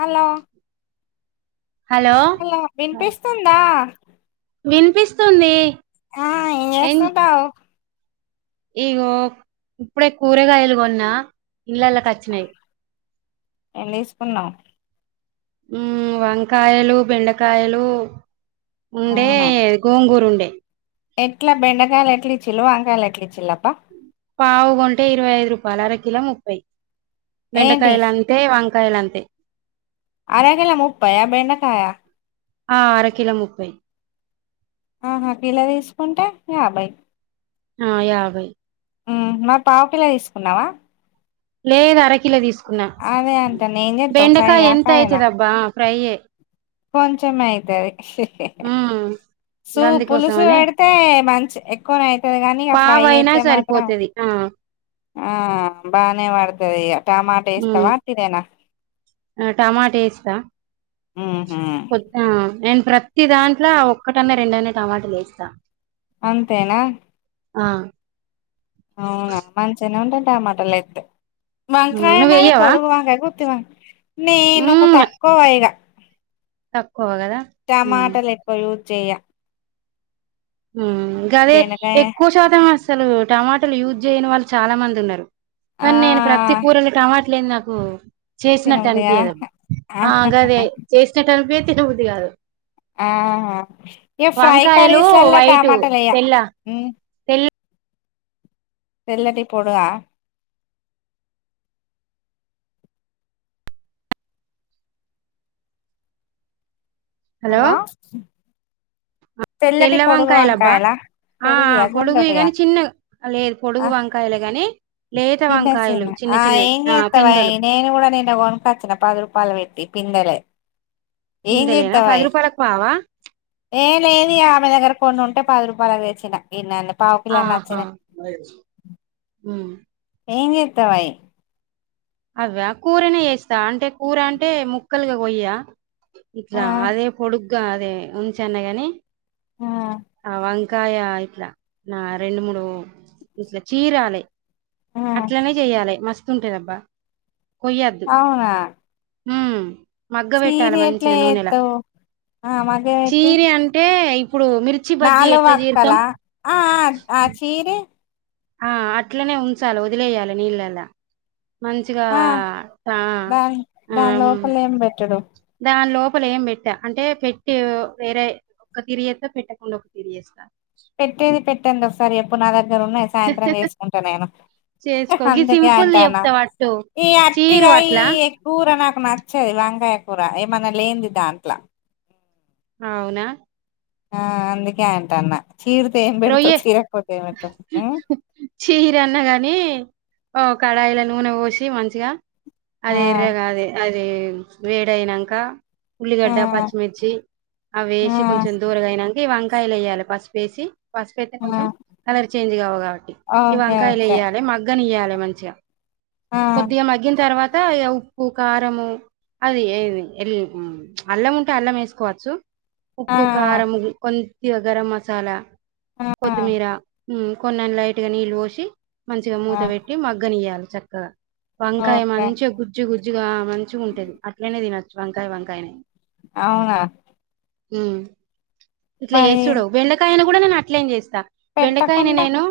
Hello hello వినిపిస్తుందా వినిపిస్తుంది ఆ ఏజేస్తుంటావ్ ఈగో ఇప్పుడే కూరగాయల్ గొన్న ఇండ్లలకచ్ ఏం దీస్కున్నావ్ ఊ వంకాయలు బెండకాయలు ఉండే గోంగూరుండే ఎట్ల బెండకాయల్ ఎట్లిచ్చిల్లు వంకాయ్ లెట్లిచ్చిల్లబ్బా పావు గొంటే ఇరవై ఐదు రూపాల్ అర కిలో ముప్పై ఏంటి బెండకాయలం తె వంకాయలంతే అర కిలో ముప్పయ బెండకాయ ఆ అర కిలో ముప్పై ఆహా పిల దీస్కుంటే యాబయ్ ఆ యాబై ఊహు మరి పావ్ పిలో దీస్కున్నావ లేదు అరకిలో దీస్కున్న అదే అంటన్న ఏం చేత్తవ్ బెండకాయ్ ఫ్రైయా ఎంతైతదబ్బా ఫ్రైయ్యే కొంచమైతది ఉమ్ సూ గందుకోసం పులుసు అనే వెడితే మంచి ఎక్కువనే అయితది గాని ఇగ ఫ్రై పావయినా అయితే మాత్రం సరిపోతది ఆ ఆ బానే వడతదియ్యా టమాట ఏస్తవ తిదేన ఆ టమాట ఏస్త మూహూ ఆ నేన్ ప్రత్తి దాంట్లో ఒక్కటన్నా రెండన్న టమాటలేస్తా అంతేనా ఆ అవునా మంచిగనే ఉంటాద్ టమాట లేత్తె హ్మ్. వంక్రాయ నువ్వు మరి వెయ్యవా పొడుగు వంకాయ గుత్తి వన్ నేను మ్మ్ తక్కువ ఇగ తక్కువ కదా మ్మ్ టమాటలెక్కువ యూ చెయ్య ఊ గదే బెండకాయ ఎక్కువ శాతం అస్సలు టమాటలు యూజ్ జేయని వాళ్ళు చాలా మంది ఉన్నరు ఆ కానీ నేను ప్రతి కూరల్లి టమాట్లేంద్ నాకూ చేసినట్ట్ తినబుద్ధి కాదు అనిపియ్యదబ్బా ఆగదే చేస్నట్టు అనిపియ్యదు తినబుద్ది గాదు ఆహ ఇగ ఫ్రై కరీస్లల్ల వైటు టమాటలేయ్య తెల్ల ఊ తెల్ల తెల్లటి పొడువా హలో అల్లో తెల్ల వంకాయలబ్బా వంకాయలా ఆ పొడుగియా పొడుగువి గుండ్రటియా గాని చిన్నగ లేదు ఆ పొడువు వంక్ కాయలేగనీ ఆ ఏం జేత్తవే పిందెలు నే నేన్ గుడ నింద గొనుకొచ్చిన పది రూపాయిల్ వెట్టి పిందెలే ఏం పిందెలేనా జేత్తవే పది రూపాయలకు పావా ఏ లేదిగ ఆమె దగ్గెర కొన్ని ఉంటే పదురుపాయలవి దెచ్చిన ఇన్నెన్నొ ఆహా ఊ ఏం జేత్తవయ్ అవ్యా కూరనే ఏస్తా అంటే కూర అంటే ముక్కలుగా గొయ్యా ఆ ఇట్లా అదే పొడుగ్గా అదే ఉంచానేగాని ఆ ఆ వంకాయ ఇట్ల నా రెండు మూడు ఇట్ల చీరాలే ఆ అట్లనే జెయ్యాలే మస్తుంటదబ్బా కొయ్యద్దు అవునా హూ మగ్గ చీర పెట్టాలి ఎట్లా మంచిగా నూనెలా చేత్తవు ఆ మగ్గం చీరి అంటే ఇప్పుడు మిర్ నాలు వక్కల ఆఆ ఆ చీరి ఆ అట్లనే ఉంచాల వదిలేయాలి నీళ్ళలా మంచిగా ఆ ట దాని దాని అం లోపల ఏం పెట్టడు దాని లోపల ఏం పెట్ట అంటే పెట్టి వేరే ఒక్క తీరిచేత్త పెట్టకుండా ఒక తీరిచేస్తా పెట్టేది పెట్టండి ఒకసారి చెప్పు నా దగ్గర ఉన్నాయి సాయంత్రం చేసుకుంటా నేను చేసుకో గీ అందుకే సింపుల్ అంటన్న చెప్తా వట్టు ఈ చీరు అట్టిగా ఈ అట్లా కూర నాకు నచ్చది వంకాయ కూర ఏమన్నా లేంది దాంట్లా అవునా ఆ అందుకే అంటన్న చీరితే ఏం పెడతావ్ రొయ్యే చీరకపోతే ఏం పెడతావు ఉమ్మ్ చీరి అన్న గాని ఓ కడాయిల నూనె పోసి మంచిగా ఆ అది ఎర్రగా అదే అది వేడి అయినాంక ఆ ఉల్లిగడ్డ పచ్చిమిర్చి ఆ అవేసి కొంచెం దొరగా అయినాం ఈ వంకాయలు ఏయ్యాలే పసుపు ఏసి పసుపు ఏతే కొంచెం ఆ కలర్ చేంజ్ కావు కాబట్టి ఈ ఓకే వంకాయలు ఓకే ఏయ్యాలే మ గ్గ నియ్యలే మంచిగా ఆ కొద్దిగా మగ్గిన తర్వాత ఇగ ఉ ప్పు కారము అది ఏది ఎల్ ఉమ్ అల్లం ఉంటే అల్లం ఏసుకోవచ్చు ఆ ఉప్పు కారం కొద్దిగా గరం మసాలా ఆ కొత్తిమీర ఉమ్మ్ కొన్నన్ని లైట్‌గా నీళ్లు పోసి మంచిగా మూత ఆ పె ట్టి మగ్గనియ్యలి చక్కగా వంకాయ ఓకే మంచిగా గు జ్జు గుజ్జుగా మంచిగా ఉంటది అట్లనే తినచ్చు వంకాయ వంకాయనే అవునా ఉమ్మ్ ఇట్లా మరి చేసుడు బెండకాయని కూడా నేను అట్లేన్ చేస్తా బెండకాయని పెట్టకుండా నేను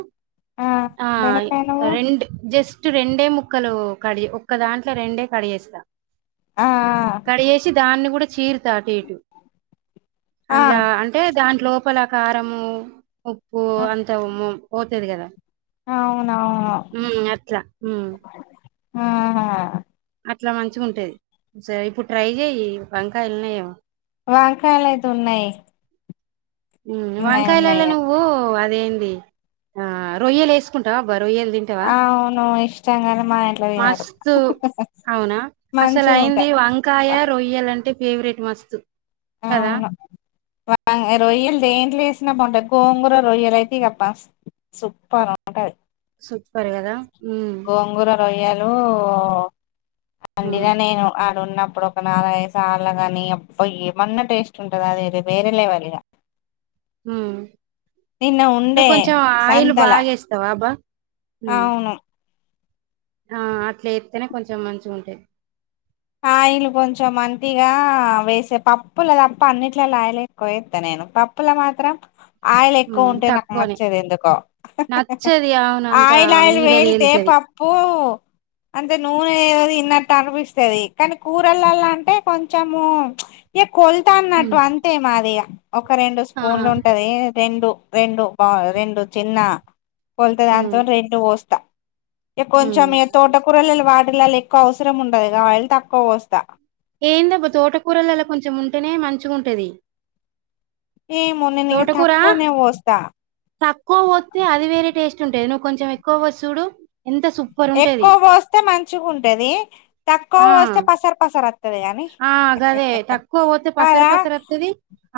ఆ బెండకాయ నువ్వు రెండు జస్ట్ రెండే ముక్కలు కడ్ ఒక్క దాంట్లో రెండే కడ్ చేస్తా ఆ కడియేసి దాన్ని కూడా చీరుతా అటు ఇటు ఆ అందులా అంటే దాంట్లోపల కారము ఉప్పు ఆ అంత ఉమ్ము పోతది కదా అవునవును ఉమ్మ్ అట్లా ఉమ్మ్ ఆహా అట్లా మంచిగా ఉంటది సో ఇప్పుడు ట్రై చెయ్యి వంకాయలు ఉన్నాయేమో వంకాయలు అయితే ఉన్నాయి ఉమ్మ్ ఉన్నాయి ఉన్నాయి వంకాయలలో నువ్వు అదేంది ఆ రొయ్యలు ఏసుకుంటావా అబా రొయ్యలు తిం ఆ అవును ఇష్టం గాని మా ఇంట్లో తినరు మస్తు అవునా అసలు అయింది మంచిగుంటయ్ వంకాయ రొయ్యలు అంటే ఫేవరెట్ మస్తు కదా అవును వ రొయ్యలు దేంట్లో ఏసినా బాగుంటాది గోంగూర రొయ్యలు అయితే ఇగ బా సూపర్ ఉంటది సూప్పర్ కదా ఉమ్మ్ గోంగూర రొయ్యలు అండిన మ్మ్ నేను ఆడున్నప్పుడు ఒక నాలుగైదు సార్లు కానీ అబ్బా ఏమన్నా టేస్ట్ ఉంటదా అది వేరే లెవెల్ ఇగ మ్మ్ నిన్న ఉండే సంతల తవాబా అవును ఆ అట్ల ఎత్తేనే కొంచెం మంచిగుంటే ఆయిలు కొంచెం మంతిగా వేసే పప్పు లేదప్ప అన్నిట్లల్లో ఆయిలే కొయొత్తా నేను పప్పుల మాత్రం ఆయిలు ఎక్కువ మ్మ్ ఉంటే నాకు తక్కువనే నచ్చదు ఎందుకో నచ్చది అవును అంతా ఆయిల్ ఆయిల్ మీద వేలితే ప తేలుతది పూ అంటే నూనె ఏది ఇన్నట్టు అనిపిస్తది కానీ కూరలల్లా అంటే కొంచము ఇ కొలొత అన్నట్టు మ్మ్ అంతే మాదియ్య ఒక రెండు ఆ స్పూన్లు ఉంటది రెండు రెండు బా రెండు చిన్న కొలత మ్మ్ దానితోటి రెండు పోస్తా ఈ కొంచెం మ్మ్ ఈ తోటకూరలల్లో వాటిల్లల్లో క్కువ అవసరం ఉండదుగా ఆయిల్ తక్కువ పోస్తా ఏందబ్బ తోటకూరల్లో కొంచెం ఉంటేనే మంచిగుంటది ఏమో నేను ఇగ తోటకూర తక్కువనే వోస్తా తక్కువ వోత్తే అది వేరే టేస్ట్ ఉంటది నువ్వు కొంచెం ఎక్కువ పోసి చూడు ఎంత సూపర్ ఉంటది ఎక్కువ పోస్తే మంచిగుంటది తక్కువ ఆ పోస్తే పసరు పసర ఆ గదే తక్కువ పోత్తే పసరు కాదా పసరొత్తది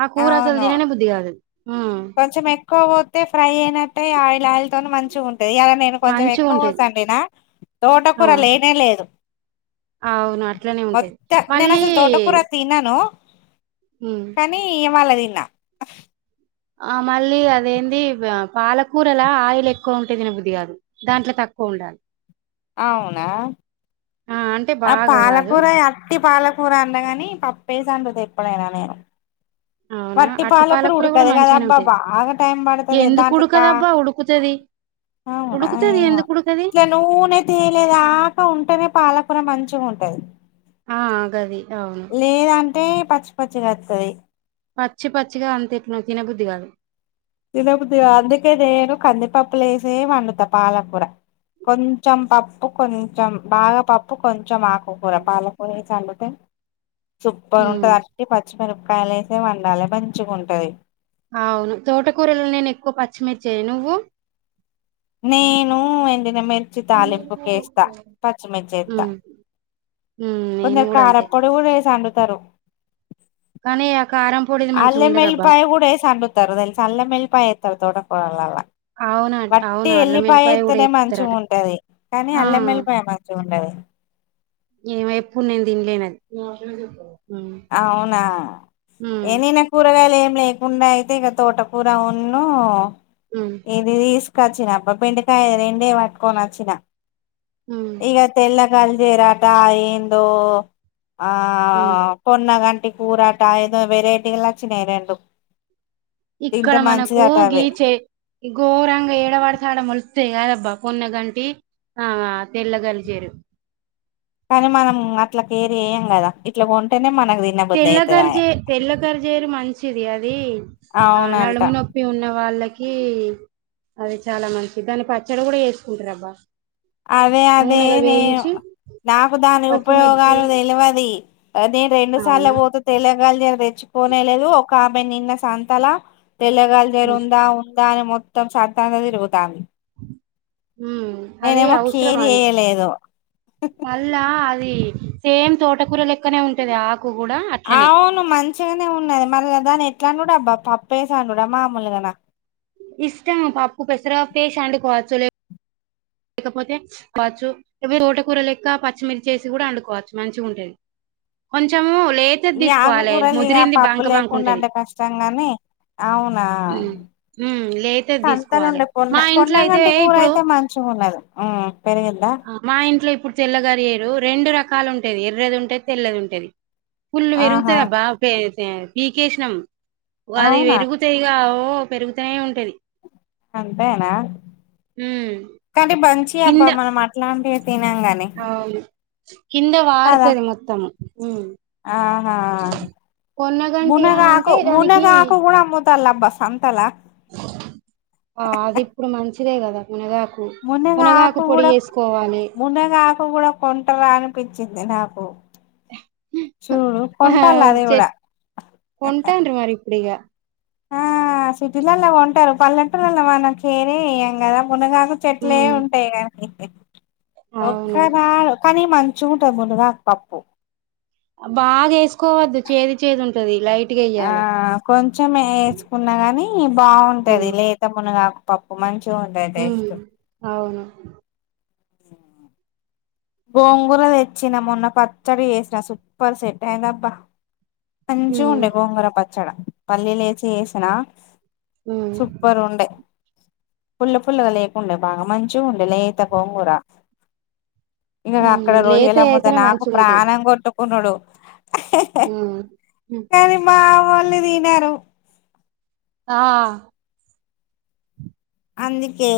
ఆ కూర అసలు అవును తిననే బుద్ధి కాదు ఊ కొంచెం ఎక్కువ పోత్తే ఫ్రై అయినట్టే ఆయిల్ ఆయిల్ తను మంచి ఉంటయి ఇలా నేను కొంచెం ఎక్కువోసి మంచిగుంటది అండినా తోట ఆ కూర లేనే లేదు అవును అట్లనే ఉంటది మొత్త నేను మళ్ళీ అసలు తోటకూర తన్నాను ఊ కానీ ఓవాళ తిన్నా ఆ మళ్ళీ అదేంది ఆ పాలకూరల ఆయిల్ ఎక్కువ ఉంటే తినబుది కాదు దాంట్లో తక్కువ ఉండా అవునా ఆ అంటే ఆ బాగా కాదు పాలకూర యా ట్టి పాలకూర అండగానీ పప్పేసి అండుతా ఎప్పుడైనా నేను అవునా వట్టి అట్టి పాలకుర పాలకూర కూడా ఉడకదు మంచిగానే కదబ్బా ఉంటది బాగా టైం పడుతది ఎందుకు దాంట్లెకా ఉడకదబ్బా ఉడుకుతది అవునా ఉడుకుతది ఏమో ఎందుకు ఉడకది నూనె తేలేదాకా ఉంటేనే పాలకూర మంచిగుంటది ఆ గది అవును లేదంటే పచ్చి పచ్చిగా వత్తది పచ్చి పచ్చిగా అంతెట్లో తినబుద్ది కాదు తినబుద్ది కాదు అందుకే నేను కందిపప్పులో ఏసే వండుతా పాలకూర కొంచెం పప్పు కొంచెం బాగా పప్పు కొంచెం ఆకుకూర పాలకూర ఏసి అండితే సూపర్ ఉమ్ ఉంటది అట్టి పచ్చిమిరపకాయలు ఏసే వండాలి మంచిగుంటది అవును తోటకూరలో నేను ఎక్కువ పచ్చిమిర్చి ఎయ్యు నువ్వు నేను ఎండినమిర్చి తాలింపుకేస్తా పచ్చిమిర్చి ఏత్తా ఉమ్ ఉమ్ నేను కొందరు కూడా అంతే కారప్పొడి కూడా ఏసి అండుతారు కానీ ఆ కారం పొడిది మంచిగా అల్లం ఉండదబ్బా ఎల్లిపాయ కూడా ఏసి అండు తారు తెలుసా అల్లం ఎల్లిపాయ ఏత్తారు తోటకూరలల్ల అవును వట్టి అవును అల్లం ఎల్లిపాయ కూడా ఏత్తేనే ఎత్తరట మంచిగుంటది కానీ ఆ అల్లం ఎల్లిపాయ మ చిగుండది ఏమో ఎప్పుడూ నేను తిన్లేనే నాకెందుకు చెప్తావ్ అవునా ఏ నేనా కూరగాయలు ఏం లేకుండా అయితే ఇగ తోటకూర ఉన్ను ఉ ఇది తీసుకొచ్చినా అబ్బా బెండకాయ ఆ రెండే పట్టుకొని వచ్చిన హ్మ్ ఇక తెల్లగలజేరాట ఆ ఏందో ఆ ఉమ్ పొన్నగంటి కూరాలట ఏదో వెరైటీలు వచ్చినాయి రెండు ఇక్కడ తింటే మనకు మంచిదట అవి గీచే ఘోరంగా ఏడవడితే అడ మోలుస్తాయి కదబ్బా పోన్నగంటి ఆ తెల్ల గల్జేరు కానీ మనం అట్లా కేర్ చేయ్యం కదా ఇట్లా కొంటేనే మనకు తె తెల్ల గర్జేరు తెల్లగర్ జేరు మంచిది అది ఆ అవునంట నడుము నొప్పి ఉన్న వాళ్ళకి అది చాలా మంచిదాని దాని పచ్చడి కూడా వేసుకుంటారు అబ్బా అదే అదే నూనెలో నేను వేయించి నాకు దాని పచ్చిమిర్చి ఉపయోగాలు తెలువది అదే రెండు సార్ల అవునా పో తెల్ల గల్జేరు తెచ్చుకోనేలేదు ఒక ఆమె నిన్న సంతల తెల్లగల రు ఉందా ఉందా అనీ మొత్తం సంత అంతా తిరుగుతాంది ఊహ్మ్ నేనేమో కేర్ చేయలేదు హ్మ్ మళ్ళా అది సేమ్ తోటకూర లెక్కనే ఉంటది ఆ ఆకు కూడా అట్లనే అవును మంచిగానే ఉన్నాది మరి దాని ఎట్లా వండుడబ్బా పప్పేసి వండుడా మామూలుగాన ఇష్టం పప్పు పెసరా పప్పు వేసి వండుకోవచ్చు లే కపోతే పచ్చు తోటకూర లెక్క పచ్చిమిర్చి వేసి కూడా వండుకోవచ్చు మంచిగా ఉంటది కొంచెము లే ఈ ఆకుకూరలు ఇక పప్పు లేకుండా ఉంటది అంటే కష్టంగాని అవునా ఉమ్ లేతది తీసుకోవాలి సంతలుండే కొన్న మా ఇంట్లో అయితే పోన్నగంటే ఇప్పుడు కూరయితే మంచి మంచిగున్నది హ్మ్ పెరిగిందా మా ఇంట్ల ఇప్పుడు తెల్ల గరిజేరు రెండు రకాలు ఉంటది ఎర్రది ఉంటది తెల్లది ఉంటది ఫుల్లు పెరుగుతా ఆహా అబ్బా పె తె పీకేసినం అది అవునా పెరుగు తే ఇగా ఓ పెరుగుతనే ఉంటది అంతేనా ఉమ్ కాని మంచియి కింద అబ్బా మనం అట్లాంటివే తినలే కాని అవును కింద పార్తది మొత్తము ఆహా కొన్నగంటి మునగా ఆకు అంటే దానికి మునగా ఆకు కూడా అమ్ముతాల్లు అబ్బ సంతల ఆ అది ఇప్పుడు మంచిదే కదా మునగాకు మునగా మునగాకు ఆకు పొడి కూడా చేసుకోవాలి మునగా ఆకు కూడా కొంటరా అనిపించింది నాకు చూడు ఆహా కొంటాల్లు చెట్ అదికూడా కొంటాండ్రి మరి ఇప్పుడిగా ఆ సిటీలలా కొంటారు పల్లెటులలా మనం కేరే చెయ్యం కదా మునగాకు చెట్లే ఉమ్ ఉంటాయి కానీ అవును ఒక్కనాడు కానీ మంచిగా ఉంటది మునగాకు పప్పు బాగా వేసుకోవద్దు చేదు చేదు ఉంటది లైట్గా ఆ వేయ్యాలి కొంచెం వేసుకున్నా గాని బాగుంటది ఉమ్ లేత మునగాకు పప్పు మంచిగా ఉంటది ఉమ్ అవును ఆ గోంగూర తెచ్చిన మొన్న పచ్చడి చేసిన సూపర్ సెట్ అయింది అబ్బా ఉమ్ మంచిగుండే గోంగూర పచ్చడ పల్లిలేసి చేసిన ఉమ్ సూపర్ ఉండే పుల్ల పుల్లగా లేకుండే బాగా మంచిగుండే లేత గోంగూర ఇంగగా ఉమ్ అక్కడ రొయ్యలు లేతయి అమ్మితే అయితేనే నాకు మంచిగుంటాయి ప్రాణం కొట్టుకున్నాడు ఉమ్మ్ కానీ మా వొళ్ళు తినరు ఆ అందుకే